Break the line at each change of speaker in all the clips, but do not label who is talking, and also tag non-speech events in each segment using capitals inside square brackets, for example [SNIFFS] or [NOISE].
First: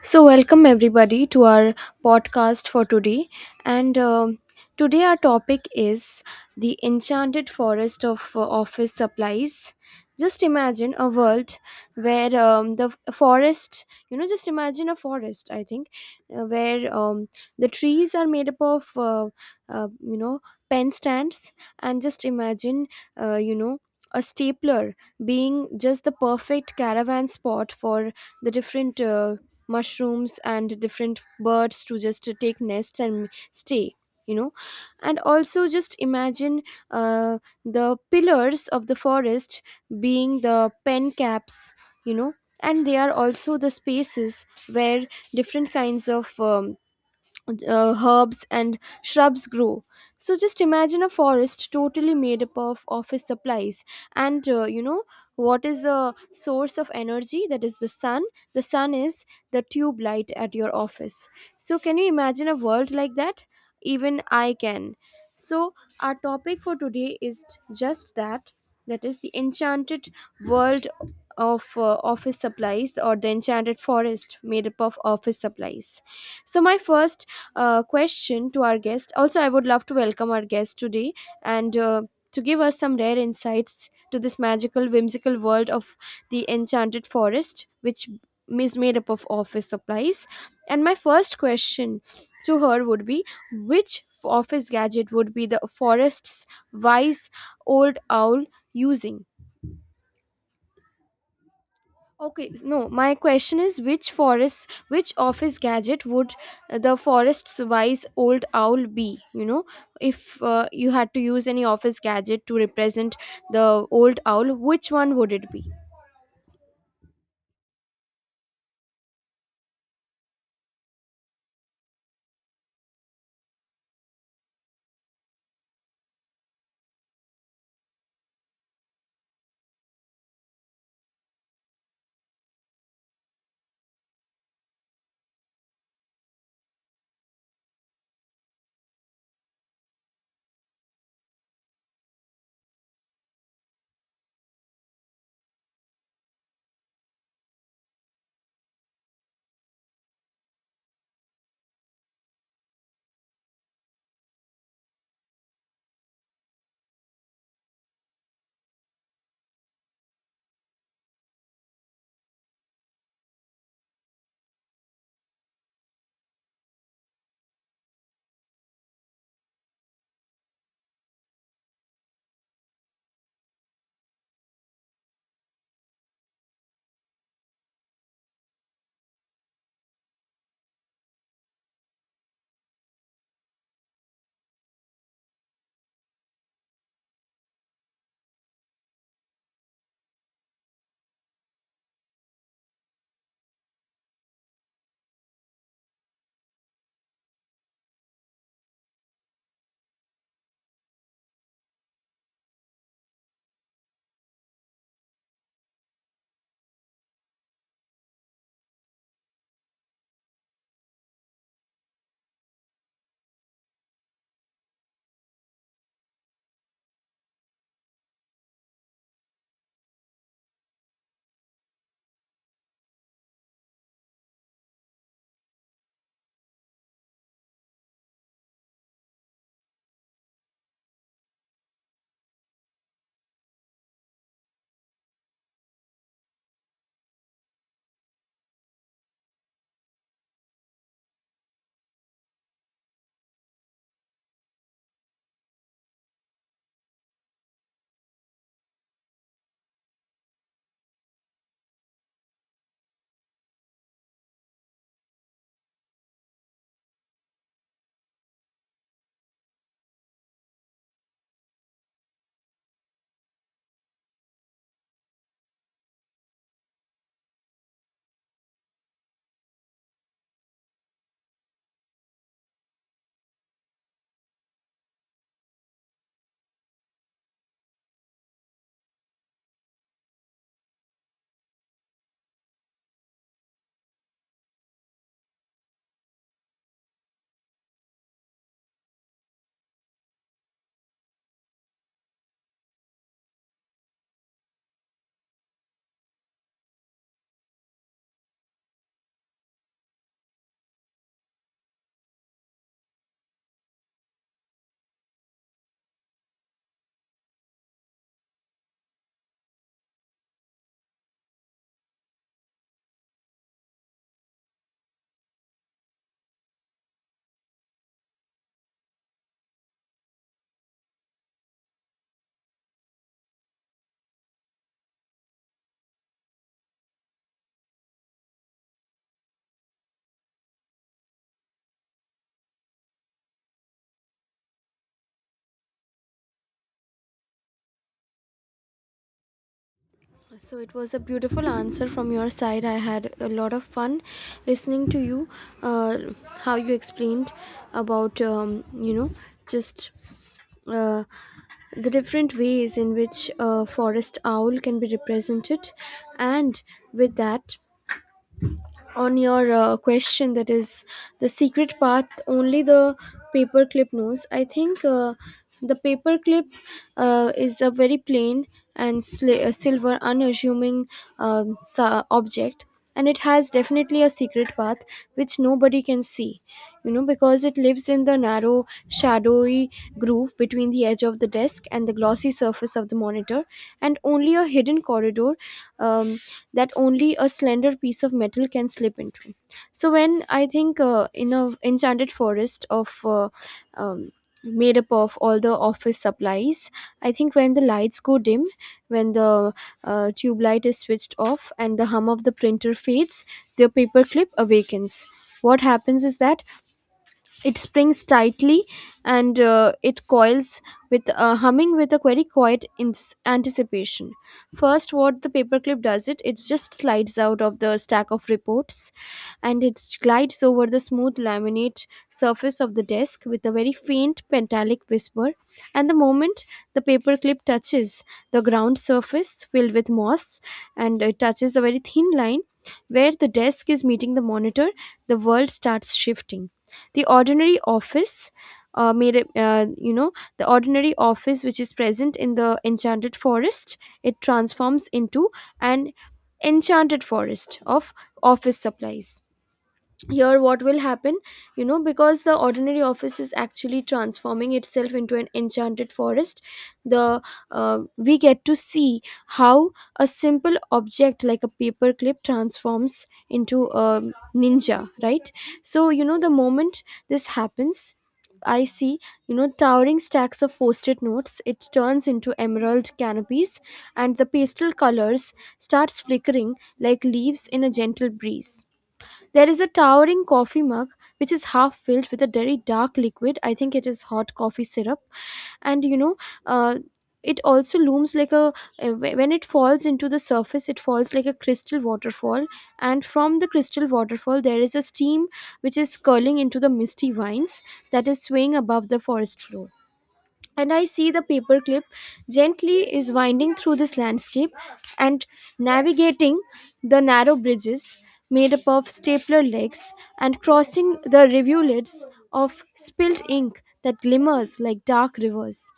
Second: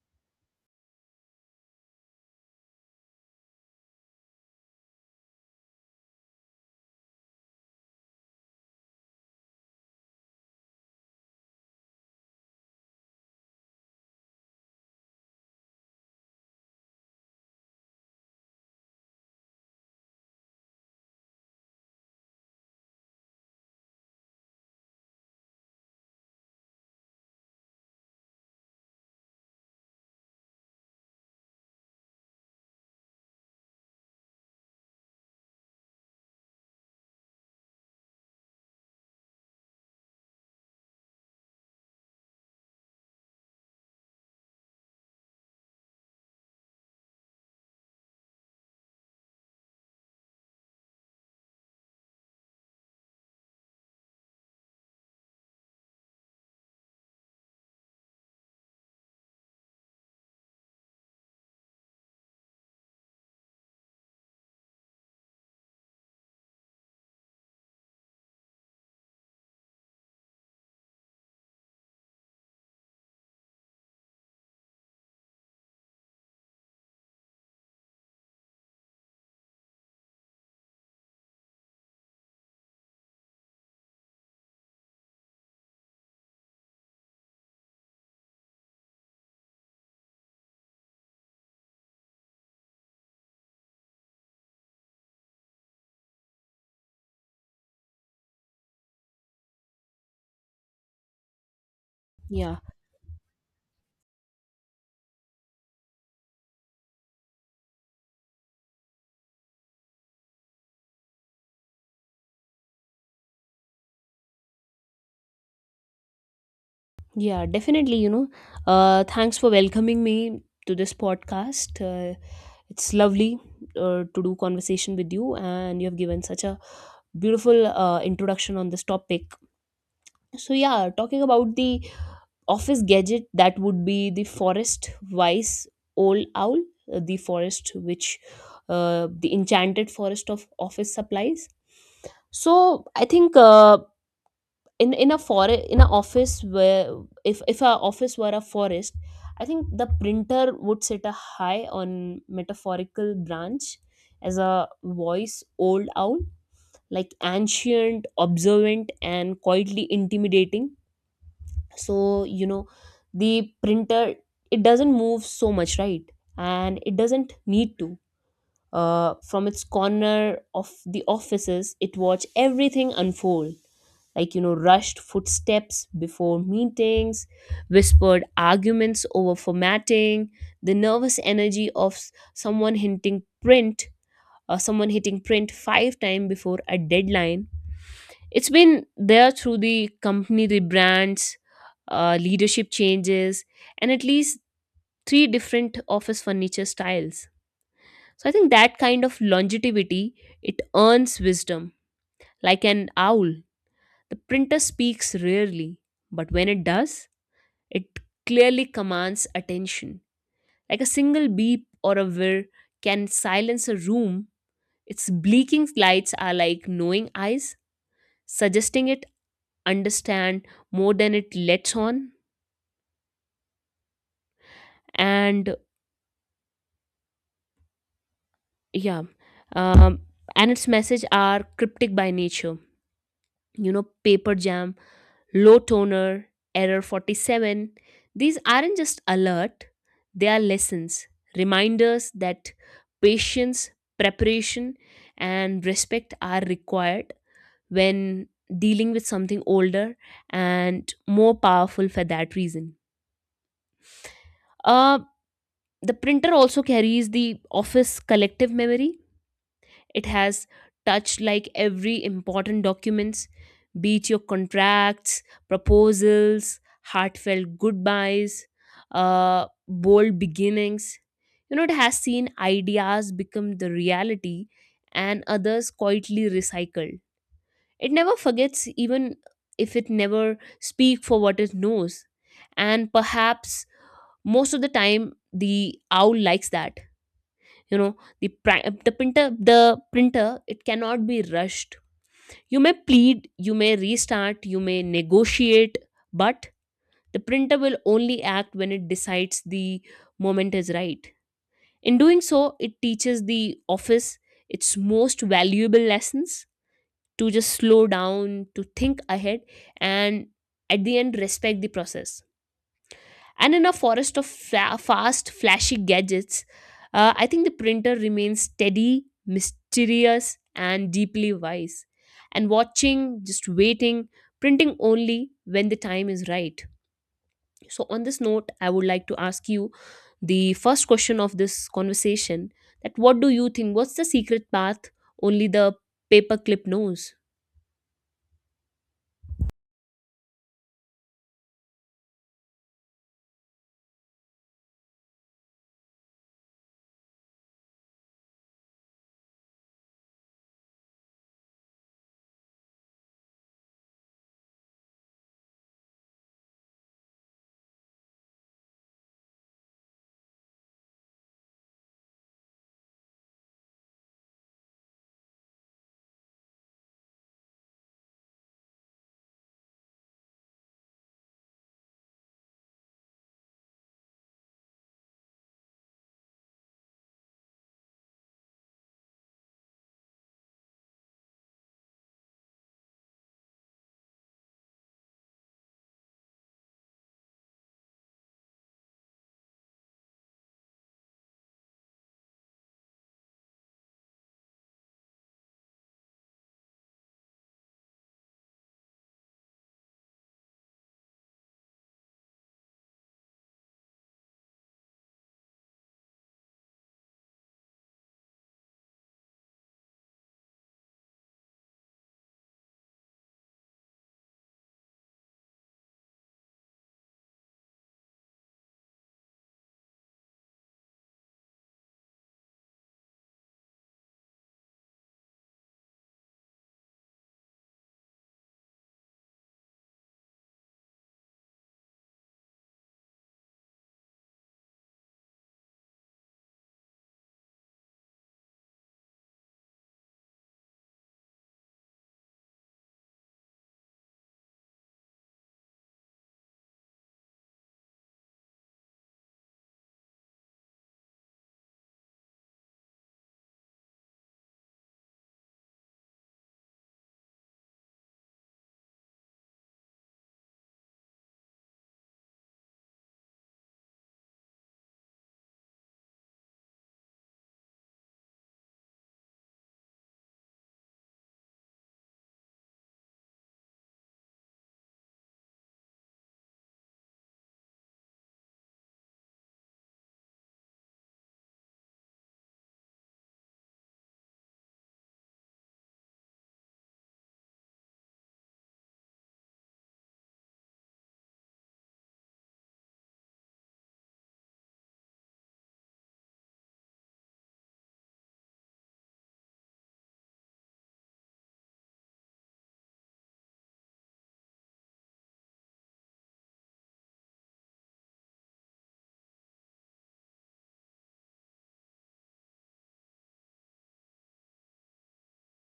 So, welcome everybody to our podcast for today. And today, our topic is the enchanted forest of office supplies. Just imagine a world where forest, just imagine a forest, I think, where the trees are made up of, uh, you know, pen stands. And just imagine, uh, you know, a stapler being just the perfect caravan spot for the different mushrooms and different birds to just to take nests and stay, you know and also just imagine uh, the pillars of the forest being the pen caps, you know and they are also the spaces where different kinds of herbs and shrubs grow. So just imagine a forest totally made up of office supplies. And what is the source of energy? That is the sun. The sun is the tube light at your office. So can you imagine a world like that? Even I can. So our topic for today is just that. That is the enchanted world of office supplies, or the enchanted forest made up of office supplies. So my first question to our guest. Also, I would love to welcome our guest today and to give us some rare insights to this magical, whimsical world of the enchanted forest, which is made up of office supplies. And my first question to her would be, which office gadget would be the forest's wise old owl using? Okay,
Yeah,
no, my question is which forest, which office gadget would the forest's wise old owl be? If you had to use any office gadget to represent the old owl, which one would it be?
yeah, definitely. You know, thanks for welcoming me to this podcast. It's lovely to do conversation with you, and you have given such a beautiful introduction on this topic. So, yeah, talking about the office gadget, that would be the forest wise old owl, the forest which the enchanted forest of office supplies. So, I think in a forest in an office where if our office were a forest, I think the printer would sit a high on metaphorical branch as a voice old owl, like ancient, observant, and quietly intimidating. So, you know, the printer, it doesn't move so much, right? And it doesn't need to. From its corner of the offices, it watched everything unfold, like, you know, rushed footsteps before meetings, whispered arguments over formatting, the nervous energy of someone hinting print or someone hitting print five times before a deadline. It's been there through the company rebrands, leadership changes, and at least three different office furniture styles. So I think that kind of longevity, it earns wisdom like an owl. The printer speaks rarely, but when it does, it clearly commands attention. Like a single beep or a whir can silence a room. Its blinking lights are like knowing eyes, suggesting it understand more than it lets on. And yeah, um, and its message are cryptic by nature. You know, paper jam, low toner, error 47. These aren't just alert, they are lessons, reminders that patience, preparation, and respect are required when dealing with something older and more powerful for that reason. Uh, the printer also carries the office collective memory. It has touched like every important documents, be it your contracts, proposals, heartfelt goodbyes, bold beginnings. You know, it has seen ideas become the reality and others quietly recycled. It never forgets, even if it never speak for what it knows. And perhaps most of the time, the owl likes that. You know, the the printer, it cannot be rushed. You may plead, you may restart, you may negotiate, but the printer will only act when it decides the moment is right. In doing so, it teaches the office its most valuable lessons, to just slow down, to think ahead, and at the end respect the process. And in a forest of fast, flashy gadgets, I think the printer remains steady, mysterious, and deeply wise. And watching, just waiting, printing only when the time is right. So, on this note, I would like to ask you the first question of this conversation: that what do you think? What's the secret path only the paperclip knows?
So it was a beautiful answer from your side. I had a lot of fun listening to you, uh, how you explained about, you know, just. Uh, the different ways in which a forest owl can be represented, and with that, on your question, that is the secret path only the paperclip knows. I think the paperclip is a very plain and silver unassuming object, and it has definitely a secret path which nobody can see, you know, because it lives in the narrow shadowy groove between the edge of the desk and the glossy surface of the monitor, and only a hidden corridor, um, that only a slender piece of metal can slip into. So when I think, in a enchanted forest of um, made up of all the office supplies, I think when the lights go dim, when the tube light is switched off and the hum of the printer fades, the paperclip awakens. What happens is that it springs tightly and it coils with humming with a very quiet anticipation. First, what the paperclip does it, it just slides out of the stack of reports and it glides over the smooth laminate surface of the desk with a very faint metallic whisper. And the moment the paperclip touches the ground surface filled with moss and it touches a very thin line where the desk is meeting the monitor, the world starts shifting. The ordinary office, made a- you know the ordinary office which is present in the enchanted forest, it transforms into an enchanted forest of office supplies. Here what will happen, you know, because the ordinary office is actually transforming itself into an enchanted forest, the uh, we get to see how a simple object like a paperclip transforms into a ninja, right? So you know the moment this happens, I see, you know, towering stacks of post-it notes. It turns into emerald canopies, and the pastel colors starts flickering like leaves in a gentle breeze. There is a towering coffee mug which is half filled with a very dark liquid. I think it is hot coffee syrup. And you know, uh, it also looms like a when it falls into the surface it falls like a crystal waterfall, and from the crystal waterfall there is a steam which is curling into the misty vines that is swaying above the forest floor. And I see the paperclip gently is winding through this landscape and navigating the narrow bridges made up of stapler legs, and crossing the rivulets of spilled ink that glimmers like dark rivers.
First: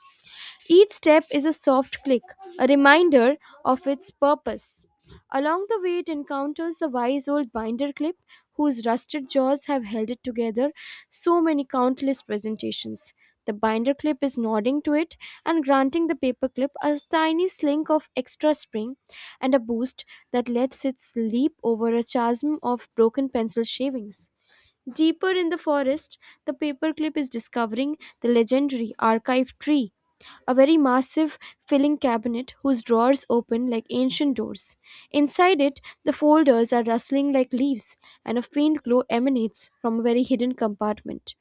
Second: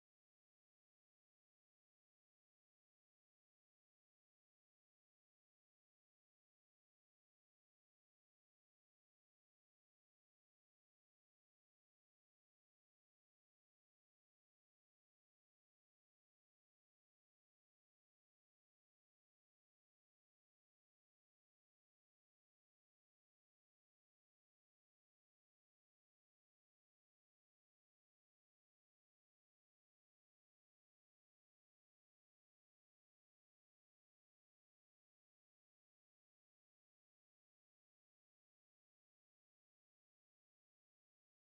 Each step is a soft click, a reminder of its purpose. Along the way, it encounters the wise old binder clip, whose rusted jaws have held it together so many countless presentations. The binder clip is nodding to it and granting the paperclip a tiny slink of extra spring and a boost that lets it leap over a chasm of broken pencil shavings. Deeper in the forest, the paperclip is discovering the legendary archive tree, a very massive filling cabinet whose drawers open like ancient doors. Inside it, the folders are rustling like leaves, and a faint glow emanates from a very hidden compartment.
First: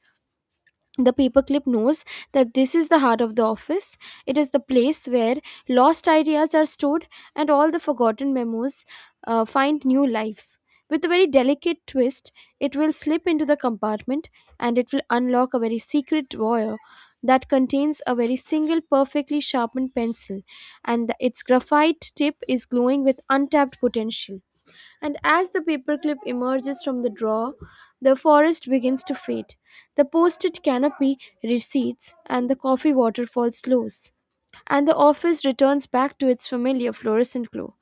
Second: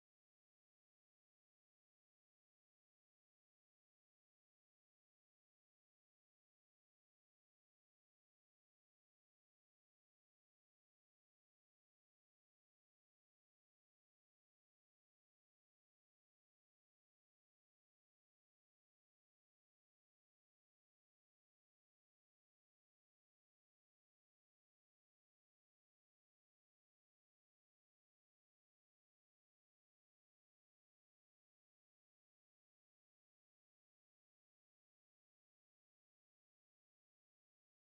The paperclip knows that this is the heart of the office. It is the place where lost ideas are stored and all the forgotten memos find new life. With a very delicate twist, it will slip into the compartment and it will unlock a very secret drawer that contains a very single perfectly sharpened pencil, and its graphite tip is glowing with untapped potential. And as the paperclip emerges from the drawer, the forest begins to fade. The post it canopy recedes, and the coffee waterfall slows, and the office returns back to its familiar fluorescent glow.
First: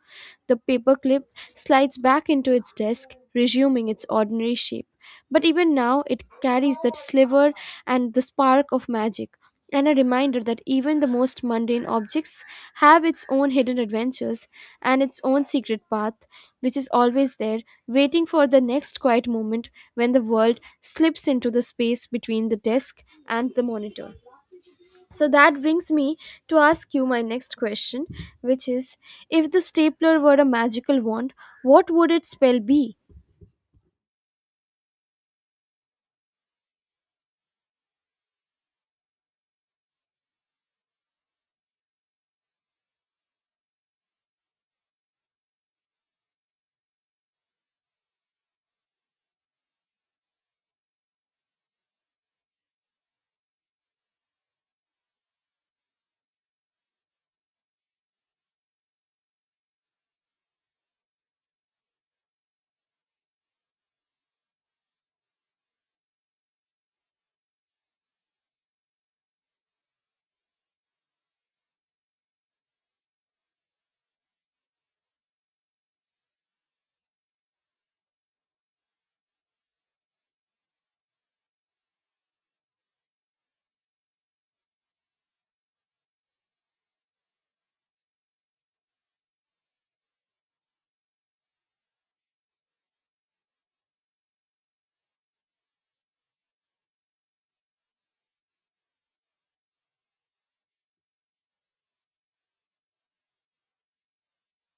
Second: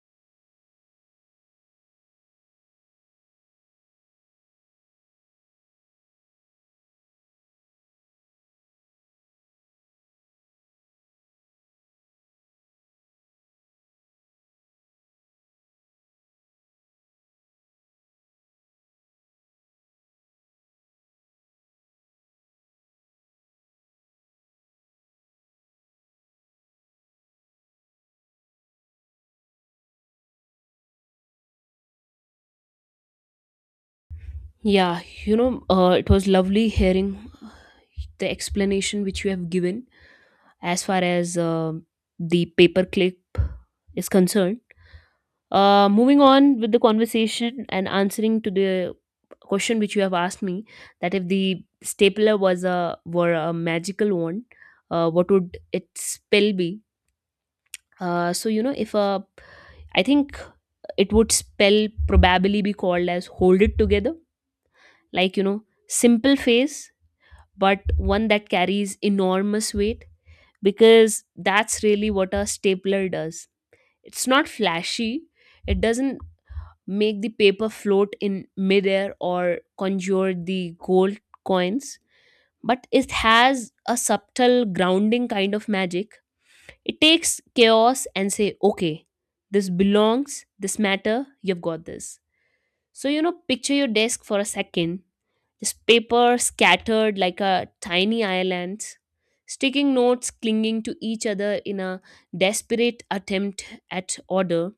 The paperclip slides back into its desk, resuming its ordinary shape. But even now, it carries that sliver and the spark of magic, and a reminder that even the most mundane objects have its own hidden adventures and its own secret path, which is always there, waiting for the next quiet moment when the world slips into the space between the desk and the monitor. So that brings me to ask you my next question, which is if the stapler were a magical wand, what would its spell be?
Yeah, you know, it was lovely hearing the explanation which you have given as far as the paperclip is concerned. Moving on with the conversation and answering to the question which you have asked me, that if the stapler was a were a magical wand, what would its spell be? So you know, if a, I think it would spell probably be called as hold it together, like, you know, simple face, but one that carries enormous weight, because that's really what a stapler does. It's not flashy, it doesn't make the paper float in midair or conjure the gold coins, but it has a subtle grounding kind of magic. It takes chaos and say, okay, this belongs, this matter, you've got this. So, you know, picture your desk for a second, this paper scattered like a tiny island, sticking notes clinging to each other in a desperate attempt at order.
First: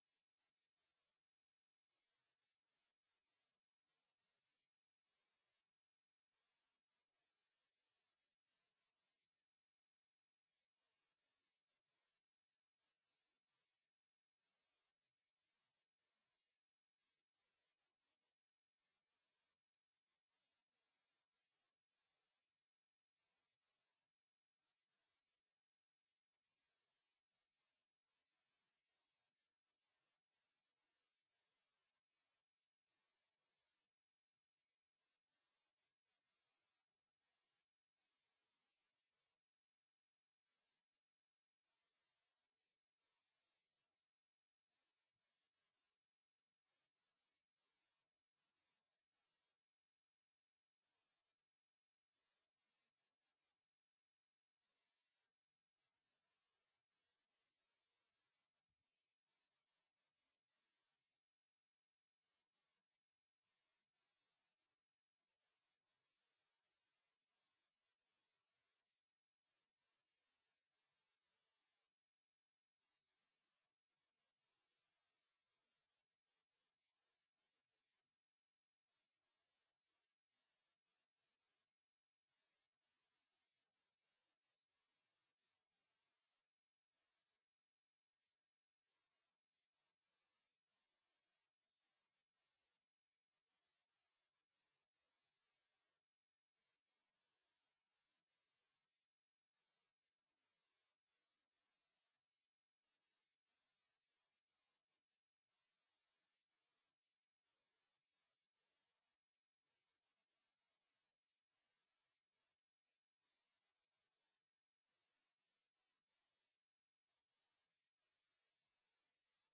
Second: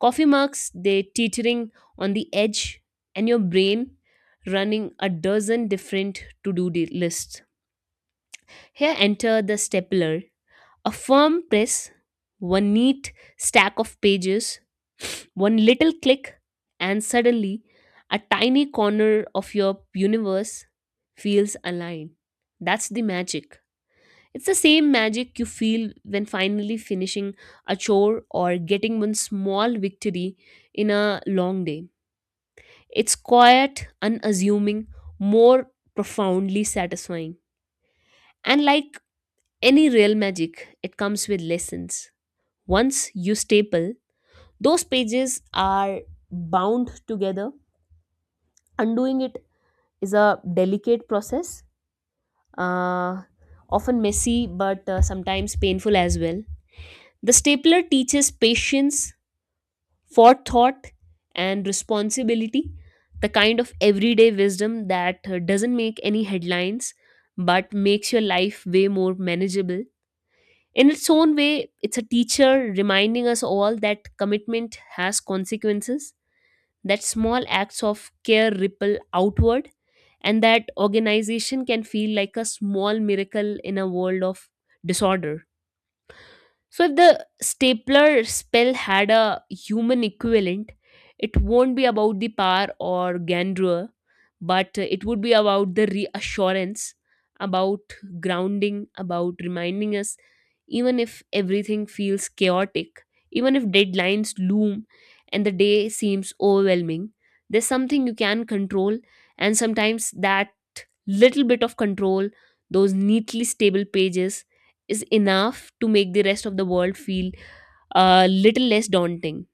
Coffee mugs, they teetering on the edge, and your brain running a dozen different to do lists. Here enter the stapler, a firm press, one neat stack of pages, one little click, and suddenly a tiny corner of your universe feels aligned. That's the magic. It's the same magic you feel when finally finishing a chore or getting one small victory in a long day. It's quiet, unassuming, more profoundly satisfying. And like any real magic, it comes with lessons. Once you staple, those pages are bound together. Undoing it is a delicate process, uh, often messy but sometimes painful as well. The stapler teaches patience, forethought, and responsibility, the kind of everyday wisdom that doesn't make any headlines but makes your life way more manageable. In its own way, it's a teacher, reminding us all that commitment has consequences, that small acts of care ripple outward, and that organization can feel like a small miracle in a world of disorder. So if the stapler spell had a human equivalent, it won't be about the power or grandeur, but it would be about the reassurance, about grounding, about reminding us, even if everything feels chaotic, even if deadlines loom and the day seems overwhelming, there's something you can control, and sometimes that little bit of control, those neatly stable pages, is enough to make the rest of the world feel a little less daunting.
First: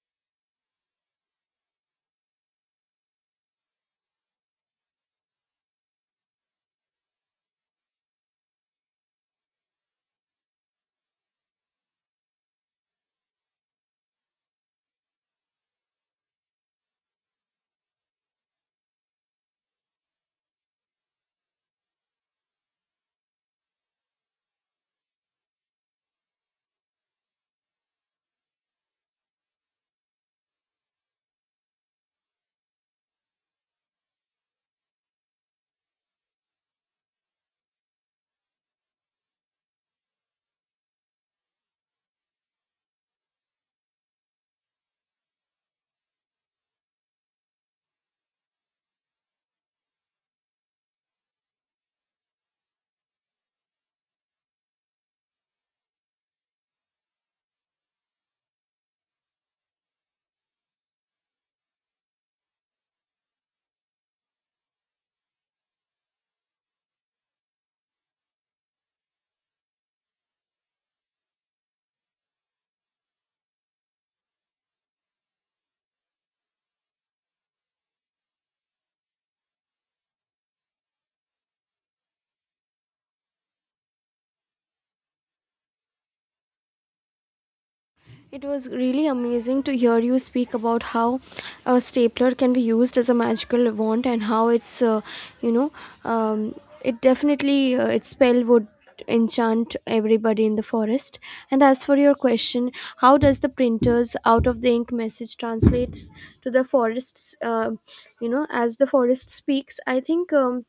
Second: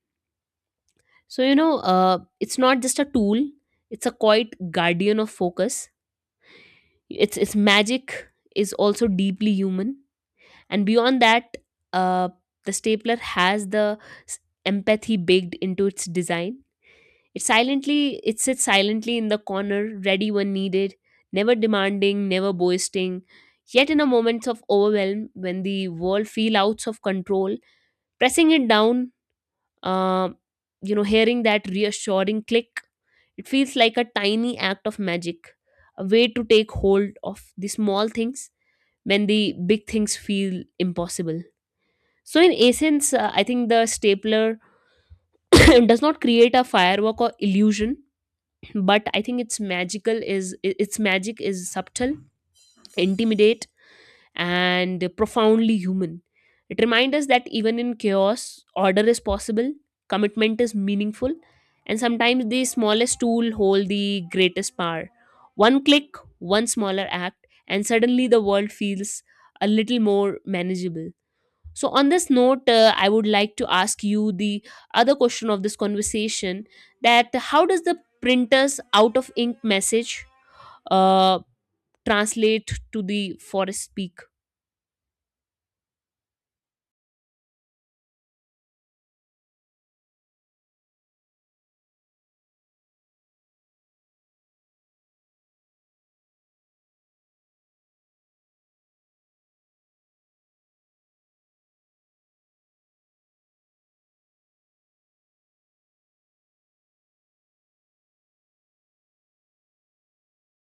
So, you know, it's not just a tool, it's a quiet guardian of focus. Its magic is also deeply human. And beyond that, uh, the stapler has the s- empathy baked into its design. It sits silently in the corner, ready when needed, never demanding, never boasting. Yet in a moments of overwhelm, when the world feels out of control, pressing it down, uh, you know, hearing that reassuring click, it feels like a tiny act of magic, a way to take hold of the small things when the big things feel impossible. So, in essence, I think the stapler [COUGHS] [CLEARS THROAT] does not create a firework or illusion, but I think its magic is subtle, intimidate, and profoundly human. It reminds us that even in chaos, order is possible, commitment is meaningful, and sometimes the smallest tool hold the greatest power. One click, one smaller act, and suddenly the world feels a little more manageable. So, on this note, I would like to ask you the other question of this conversation: that how does the printer's out of ink message uh, translate to the forest speak?
It was really amazing to hear you speak about how a stapler can be used as a magical wand and how you know, um, it definitely, its spell would enchant everybody in the forest. And as for your question, how does the printer's out of the ink message translates to the forest's, as the forest speaks? I think.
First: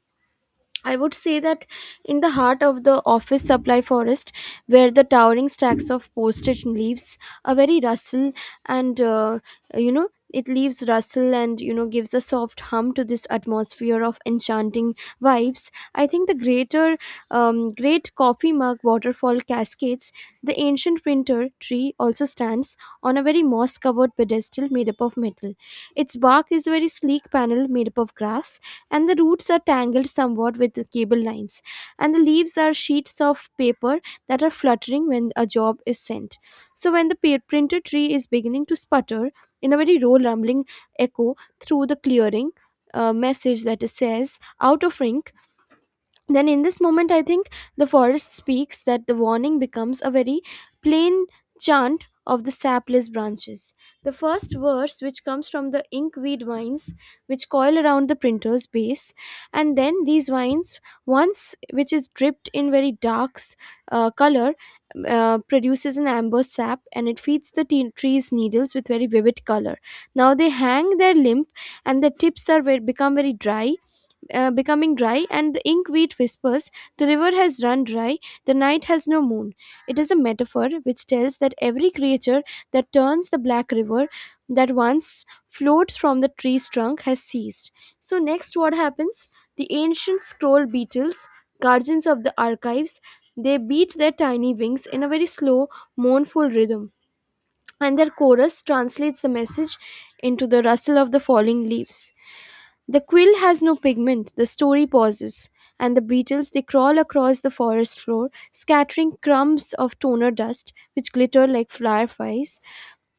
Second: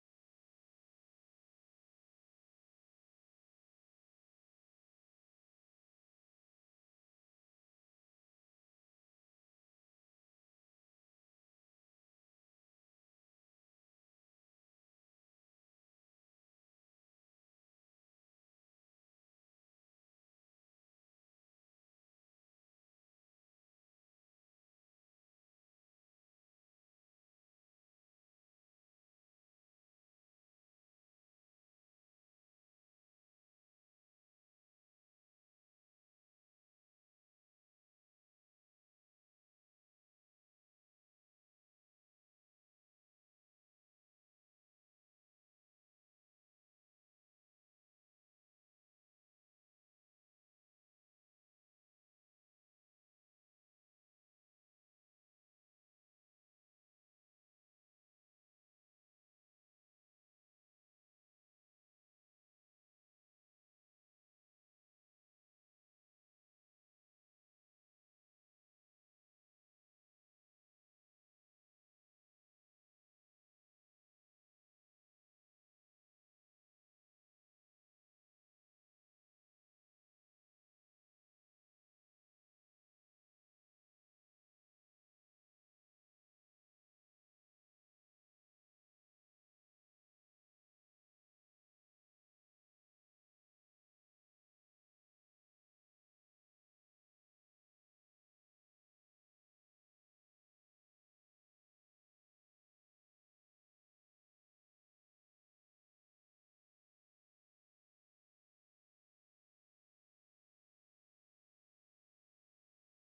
I would say that in the heart of the office supply forest, where the towering stacks of postage leaves a very rustle and, it leaves rustle and, you know, gives a soft hum to this atmosphere of enchanting vibes. I think the greater, great coffee mug waterfall cascades, the ancient printer tree also stands on a very moss covered pedestal made up of metal. Its bark is a very sleek panel made up of grass, and the roots are tangled somewhat with the cable lines, and the leaves are sheets of paper that are fluttering when a job is sent. So, when the printer tree is beginning to sputter in a very low, rumbling echo through the clearing, a message that says, out of ink, then in this moment I think the forest speaks, that the warning becomes a very plain chant of the sapless branches. The first verse which comes from the inkweed vines which coil around the printer's base, and then these vines, once which is dripped in very dark color, produces an amber sap and it feeds the teen tree's needles with very vivid color. Now they hang their limp, and the tips are become very dry, becoming dry, and the ink wheat whispers, the river has run dry, the night has no moon. It is a metaphor which tells that every creature that turns the black river that once flowed from the tree's trunk has ceased. So, next, what happens? The ancient scroll beetles, guardians of the archives, they beat their tiny wings in a very slow, mournful rhythm, and their chorus translates the message into the rustle of the falling leaves. The quill has no pigment, the story pauses, and the beetles they crawl across the forest floor, scattering crumbs of toner dust which glitter like fireflies,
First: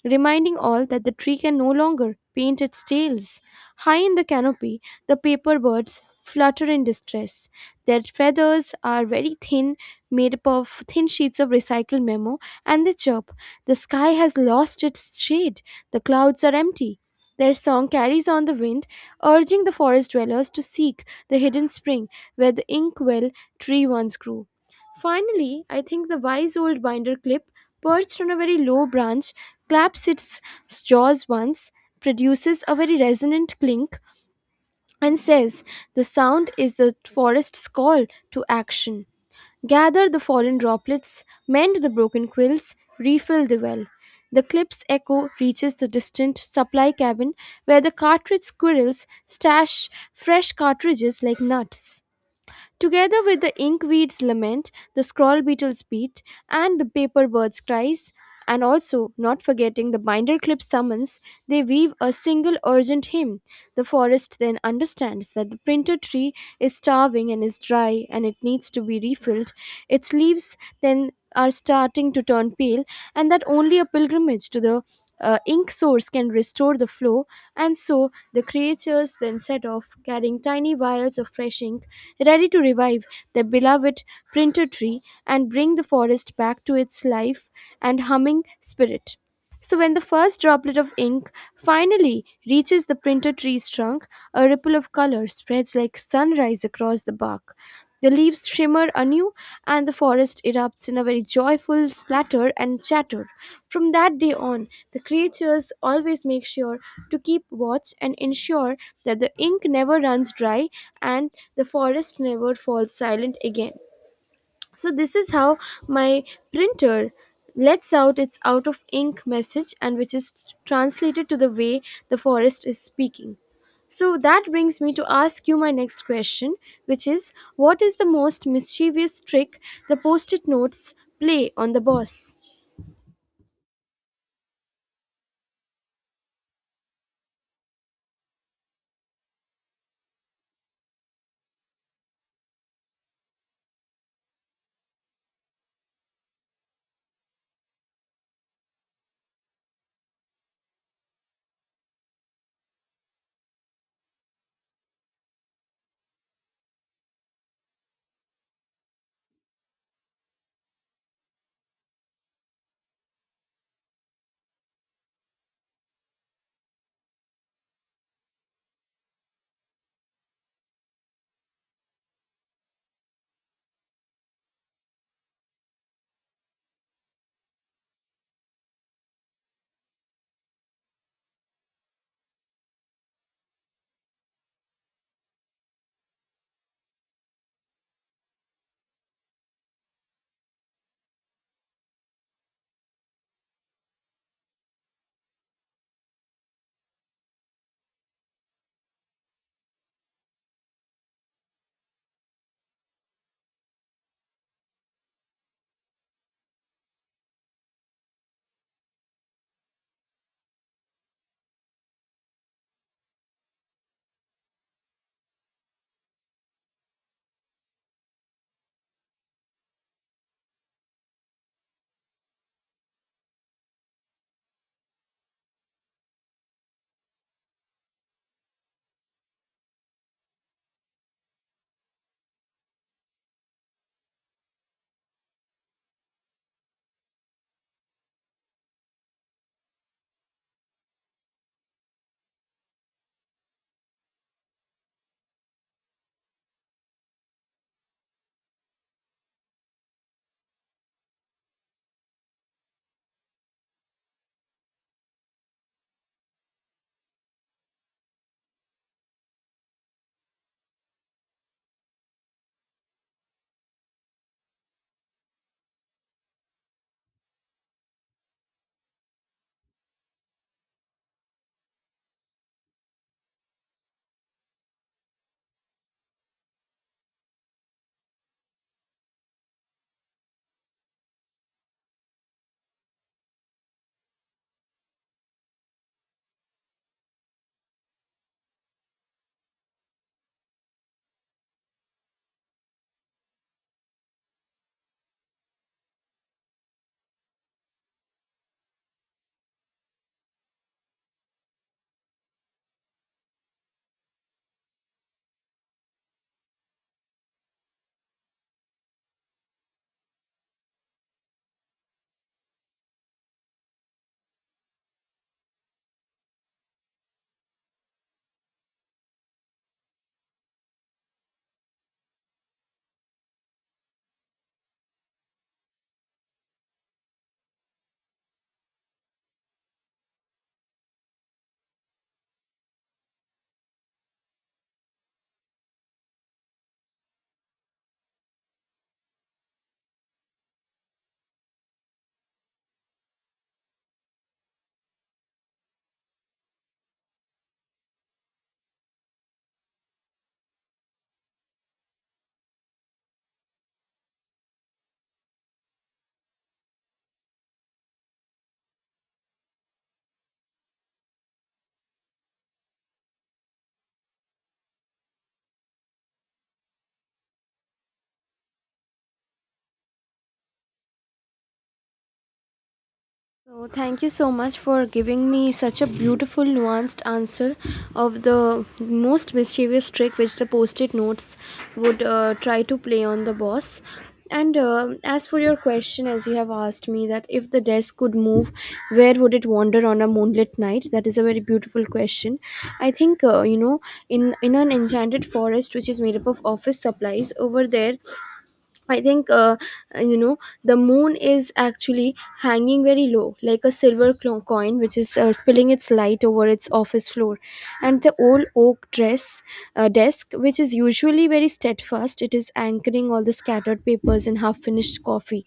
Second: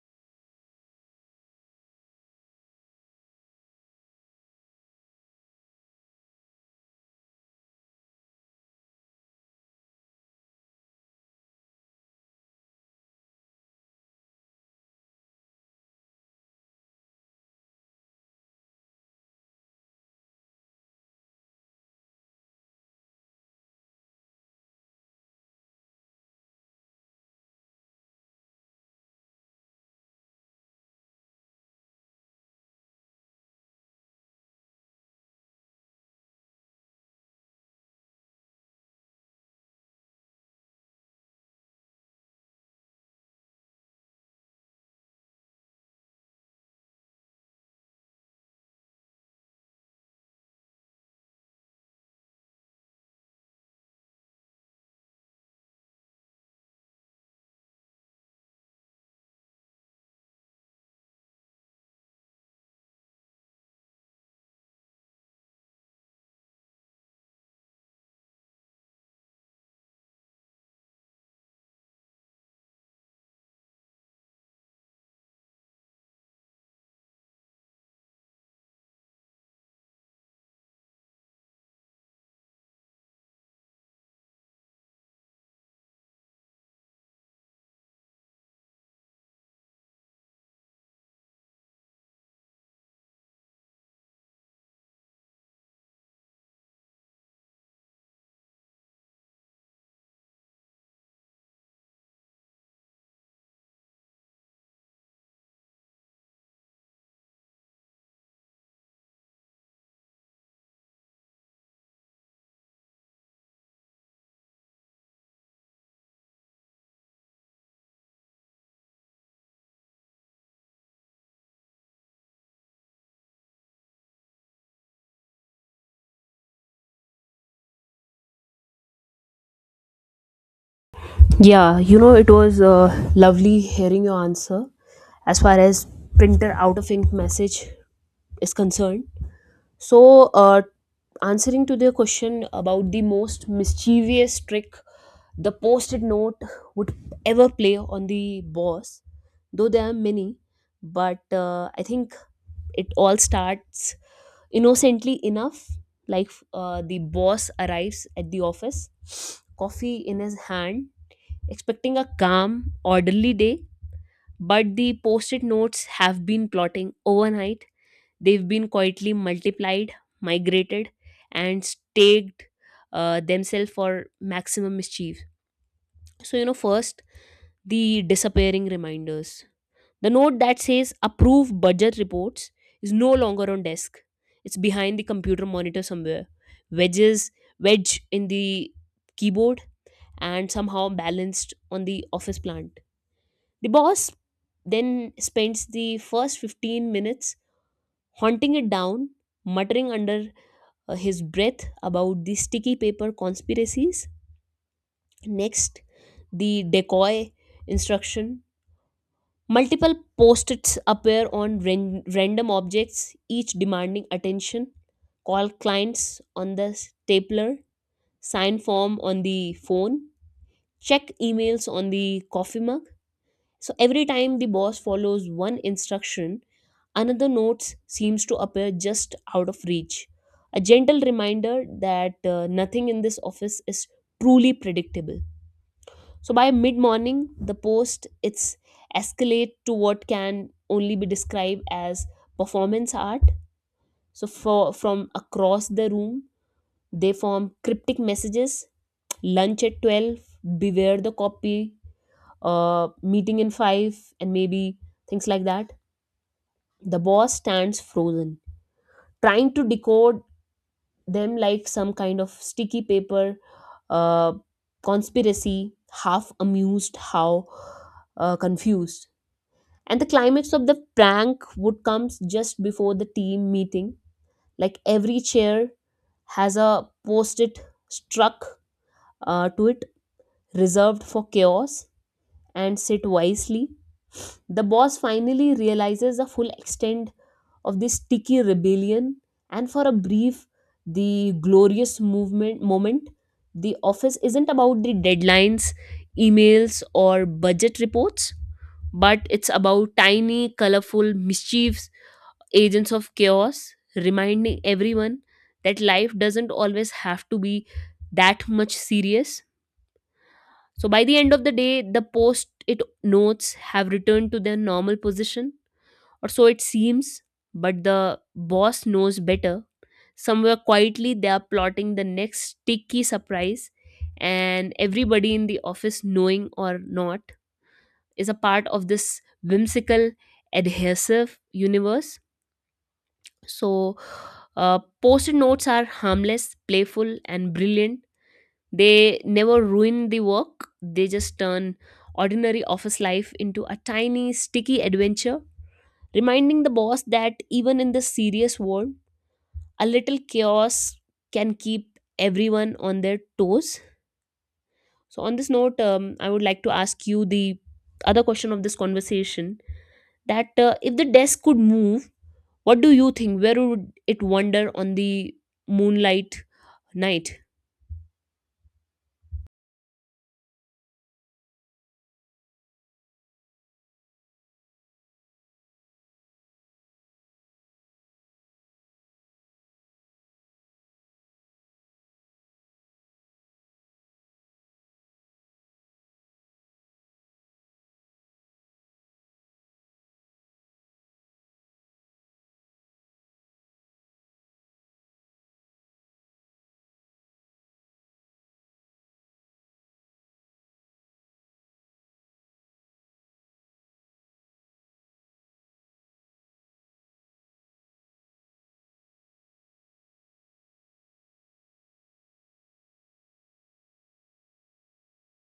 reminding all that the tree can no longer paint its tails. High in the canopy, the paper birds flutter in distress. Their feathers are very thin, made up of thin sheets of recycled memo, and they chirp. The sky has lost its shade, the clouds are empty. Their song carries on the wind, urging the forest dwellers to seek the hidden spring where the inkwell tree once grew. Finally, I think the wise old binder clip perched on a very low branch, claps its jaws once, produces a very resonant clink, and says, the sound is the forest's call to action. Gather the fallen droplets, mend the broken quills, refill the well. The clip's echo reaches the distant supply cabin where the cartridge squirrels stash fresh cartridges like nuts. Together with the inkweed's lament, the scroll beetle's beat, and the paper bird's cries, and also, not forgetting the binder clip's summons, they weave a single urgent hymn. The forest then understands that the printer tree is starving and is dry and it needs to be refilled. Its leaves then are starting to turn pale, and that only a pilgrimage to the ink source can restore the flow. And so the creatures then set off, carrying tiny vials of fresh ink, ready to revive their beloved printer tree and bring the forest back to its life and humming spirit. So, when the first droplet of ink finally reaches the printer tree's trunk, a ripple of color spreads like sunrise across the bark. The leaves shimmer anew, and the forest erupts in a very joyful splatter and chatter. From that day on, the creatures always make sure to keep watch and ensure that the ink never runs dry and the forest never falls silent again. So this is how my printer lets out its out of ink message and which is translated to the way the forest is speaking. So that brings me to ask you my next question, which is what is the most mischievous trick the post it notes play on
Yeah,
the
you know, it
boss?
was lovely hearing your answer as far as printer out of ink message is concerned. So, answering to the question about the most mischievous trick the post it note would ever play on the boss, though there are many, but I think it all starts innocently enough. Like the boss arrives at the office, [SNIFFS] coffee in his hand, expecting a calm, orderly day. But the post it notes have been plotting overnight. They've been quietly multiplied, migrated, and staked themselves for maximum mischief. So, you know, first, the disappearing reminders. The note that says approve budget reports is no longer on desk, it's behind the computer monitor somewhere. Wedges, wedge in the keyboard, and somehow balanced on the office plant. The boss then spends the first 15 minutes haunting it down, muttering under his breath about the sticky paper conspiracies. Next, the decoy instruction. Multiple post its appear on random objects, each demanding attention. Call clients on the stapler, sign form on the phone, check emails on the coffee mug. So every time the boss follows one instruction, another note seems to appear just out of reach. A gentle reminder that nothing in this office is truly predictable. So by mid morning, the post it's escalate to what can only be described as performance art. So for from across the room, they form cryptic messages. Lunch at 12. Beware the copy. Meeting in five, and maybe things like that. The boss stands frozen, trying to decode them like some kind of sticky paper uh, conspiracy, half amused, how confused. And the climax of the prank would come just before the team meeting. Like every chair has a post it struck to it, reserved for chaos, and sit wisely. The boss finally realizes the full extent of this sticky rebellion, and for a brief, the glorious movement moment, the office isn't about the deadlines, emails, or budget reports, but it's about tiny colorful mischiefs, agents of chaos, reminding everyone that life doesn't always have to be that much serious. So by the end of the day, the post it notes have returned to their normal position, or so it seems, but the boss knows better. Somewhere quietly, they are plotting the next sticky surprise, and everybody in the office, knowing or not, is a part of this whimsical, adhesive universe. So, post it notes are harmless, playful, and brilliant. They never ruin the work, they just turn ordinary office life into a tiny, sticky adventure, reminding the boss that even in this serious world, a little chaos can keep everyone on their toes. So, on this note, I would like to ask you the other question of this conversation: that if the desk could move, what do you think? Where would it wander on the moonlight night?
So thank you so much for giving me such a beautiful nuanced answer of the most mischievous trick which the post-it notes would try to play on the boss. And as for your question, as you have asked me that if the desk could move, where would it wander on a moonlit night? That is a very beautiful question. I think in an enchanted forest which is made up of office supplies. Over there, I think, uh, you know, the moon is actually hanging very low, like a silver coin, which is spilling its light over its office floor. And the old oak dress desk, which is usually very steadfast, it is anchoring all the scattered papers and half-finished coffee.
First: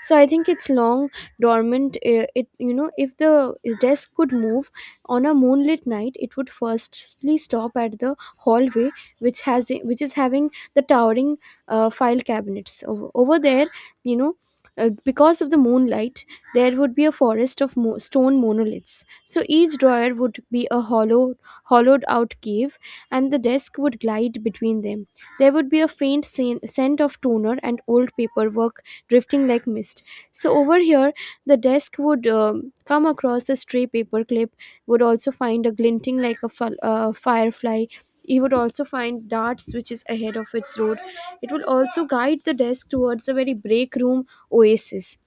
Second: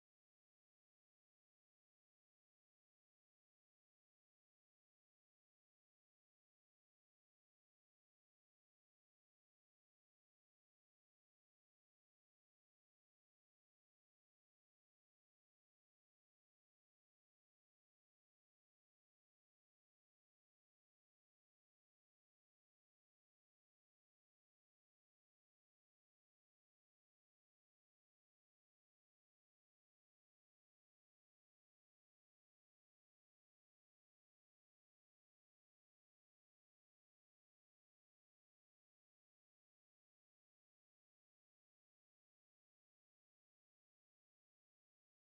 So I think it's long dormant. If the desk could move on a moonlit night, it would firstly stop at the hallway, which is having the towering file cabinets. Over there, you know, because of the moonlight, there would be a forest of stone monoliths. So each drawer would be a hollowed out cave, and the desk would glide between them. There would be a faint scent of toner and old paperwork drifting like mist. So over here, the desk would come across a stray paperclip, would also find a glinting like a firefly. He would also find darts, which is ahead of its road. It will also guide the desk towards the very break room oasis.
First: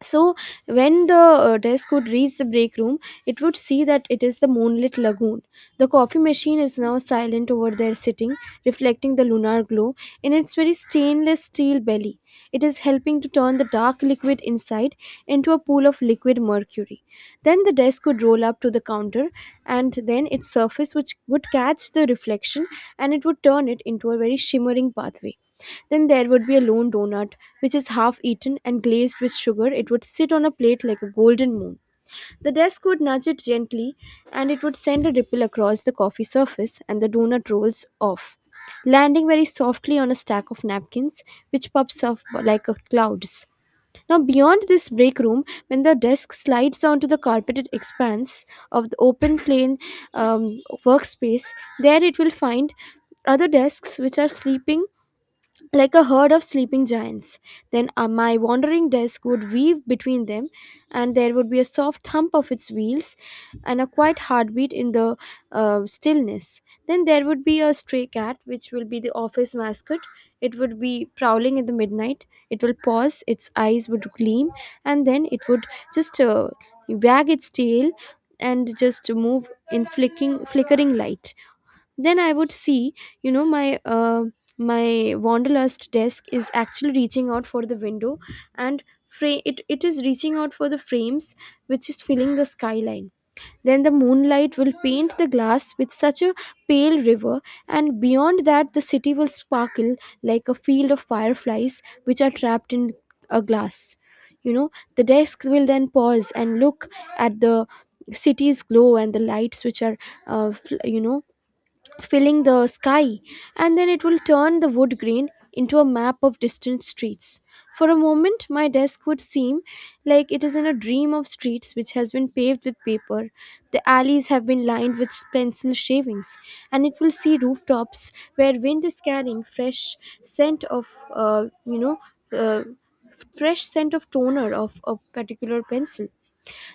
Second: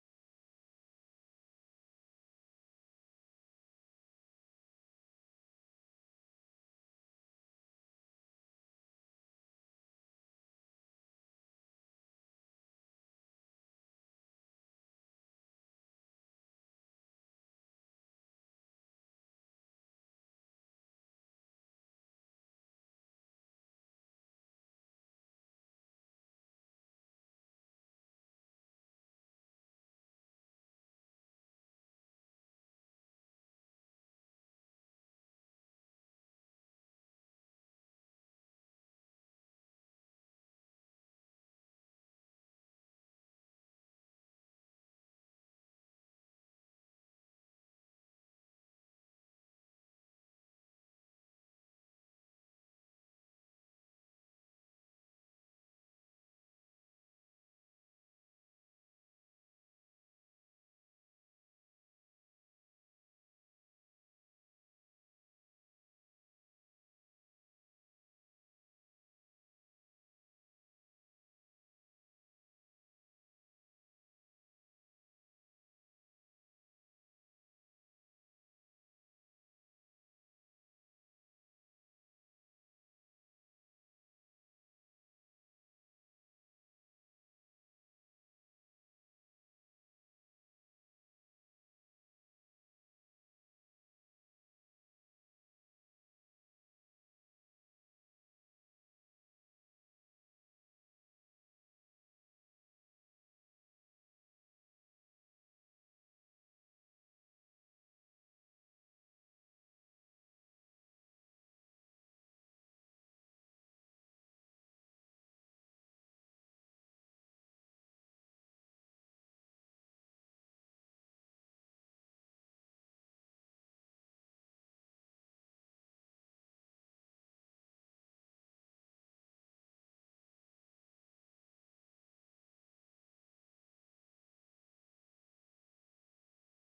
So, when the desk would reach the break room, it would see that it is the moonlit lagoon. The coffee machine is now silent over there sitting, reflecting the lunar glow in its very stainless steel belly. It is helping to turn the dark liquid inside into a pool of liquid mercury. Then the desk would roll up to the counter, and then its surface, which would catch the reflection and it would turn it into a very shimmering pathway. Then there would be a lone donut, which is half eaten and glazed with sugar. It would sit on a plate like a golden moon. The desk would nudge it gently, and it would send a ripple across the coffee surface, and the donut rolls off, landing very softly on a stack of napkins, which pops up like a clouds. Now, beyond this break room, when the desk slides down to the carpeted expanse of the open plain um, workspace, there it will find other desks which are sleeping like a herd of sleeping giants. Then my wandering desk would weave between them, and there would be a soft thump of its wheels and a quiet heartbeat in the stillness. Then there would be a stray cat, which will be the office mascot. It would be prowling in the midnight. It will pause, its eyes would gleam, and then it would just wag its tail and just move in flickering light. Then I would see, you know my uh, my wanderlust desk is actually reaching out for the window, and it is reaching out for the frames which is filling the skyline. Then the moonlight will paint the glass with such a pale river, and beyond that the city will sparkle like a field of fireflies which are trapped in a glass you know the desk will then pause and look at the city's glow and the lights which are uh, fl- you know filling the sky, and then it will turn the wood grain into a map of distant streets. For a moment, my desk would seem like it is in a dream of streets which has been paved with paper. The alleys have been lined with pencil shavings, and it will see rooftops where wind is carrying scent of, uh, you know, uh, fresh scent of toner of a particular pencil.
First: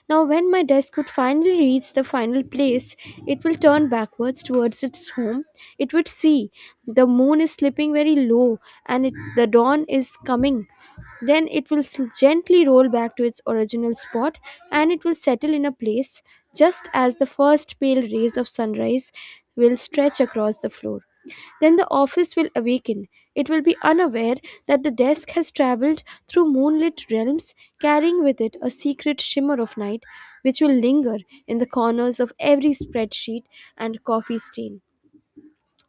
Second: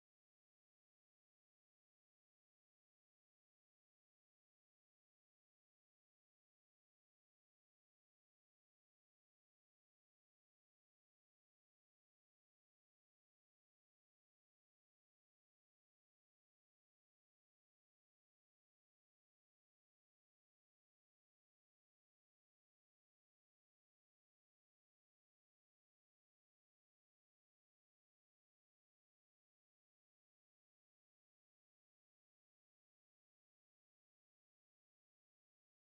Now, when my desk would finally reach the final place, it will turn backwards towards its home. It would see the moon is slipping very low and it, the dawn is coming. Then it will gently roll back to its original spot and it will settle in a place just as the first pale rays of sunrise will stretch across the floor. Then the office will awaken. It will be unaware that the desk has traveled through moonlit realms, carrying with it a secret shimmer of night, which will linger in the corners of every spreadsheet and coffee stain.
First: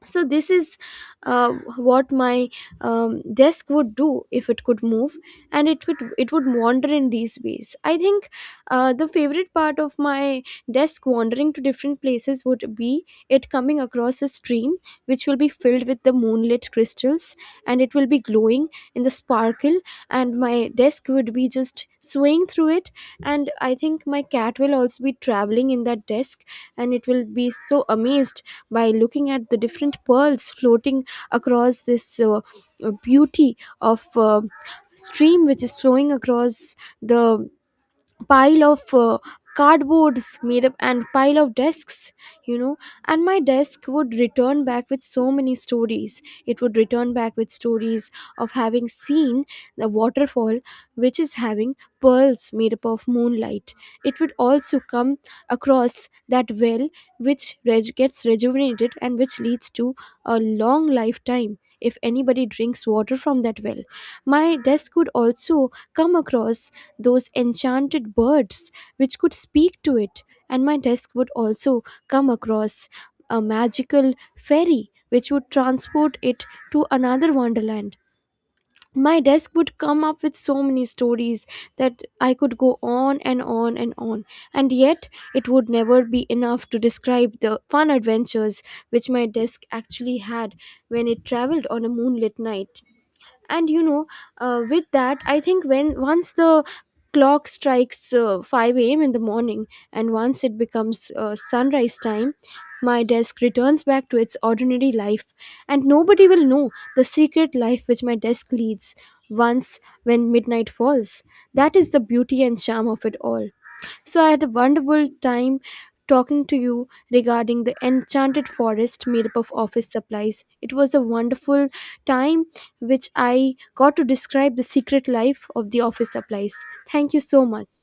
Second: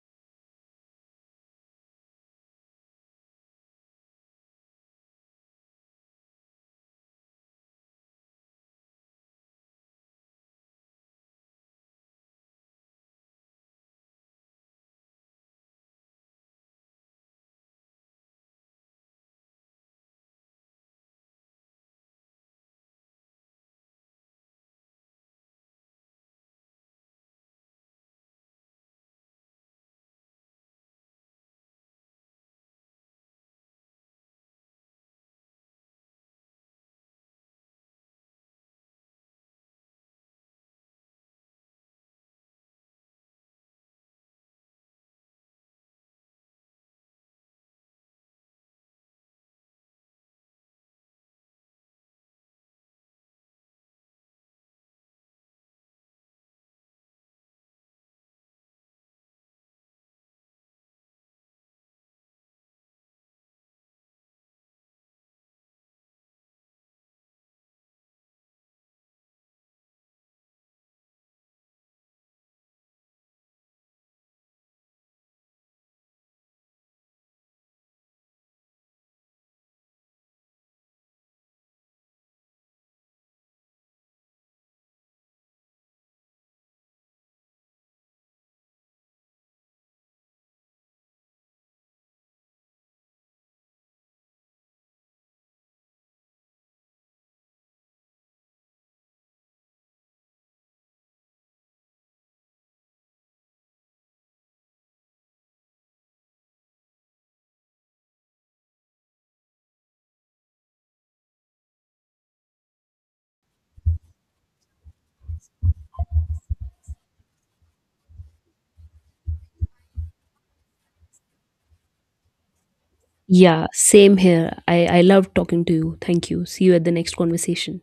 So this is uh, what my desk would do if it could move, and it would wander in these ways, I think. The favorite part of my desk wandering to different places would be it coming across a stream which will be filled with the moonlit crystals and it will be glowing in the sparkle, and my desk would be just swaying through it. And I think my cat will also be traveling in that desk, and it will be so amazed by looking at the different pearls floating across this beauty of stream which is flowing across the pile of cardboards made up and pile of desks you know and my desk would return back with so many stories. It would return back with stories of having seen the waterfall which is having pearls made up of moonlight. It would also come across that well which gets rejuvenated and which leads to a long lifetime if anybody drinks water from that well. My desk would also come across those enchanted birds which could speak to it, and my desk would also come across a magical fairy which would transport it to another wonderland. My desk would come up with so many stories that I could go on and on and on, and yet it would never be enough to describe the fun adventures which my desk actually had when it traveled on a moonlit night. And with that I think, when once the clock strikes 5 a.m. in the morning and once it becomes sunrise time, my desk returns back to its ordinary life, and nobody will know the secret life which my desk leads once when midnight falls. That is the beauty and charm of it all. So I had a wonderful time talking to you regarding the enchanted forest made up of office supplies. It was a wonderful time which I
Yeah,
got to
same
describe
here.
the
I
secret
love
life
talking
of
to
the
you.
office
Thank you.
supplies.
See you at the
Thank
next
you so much.
conversation.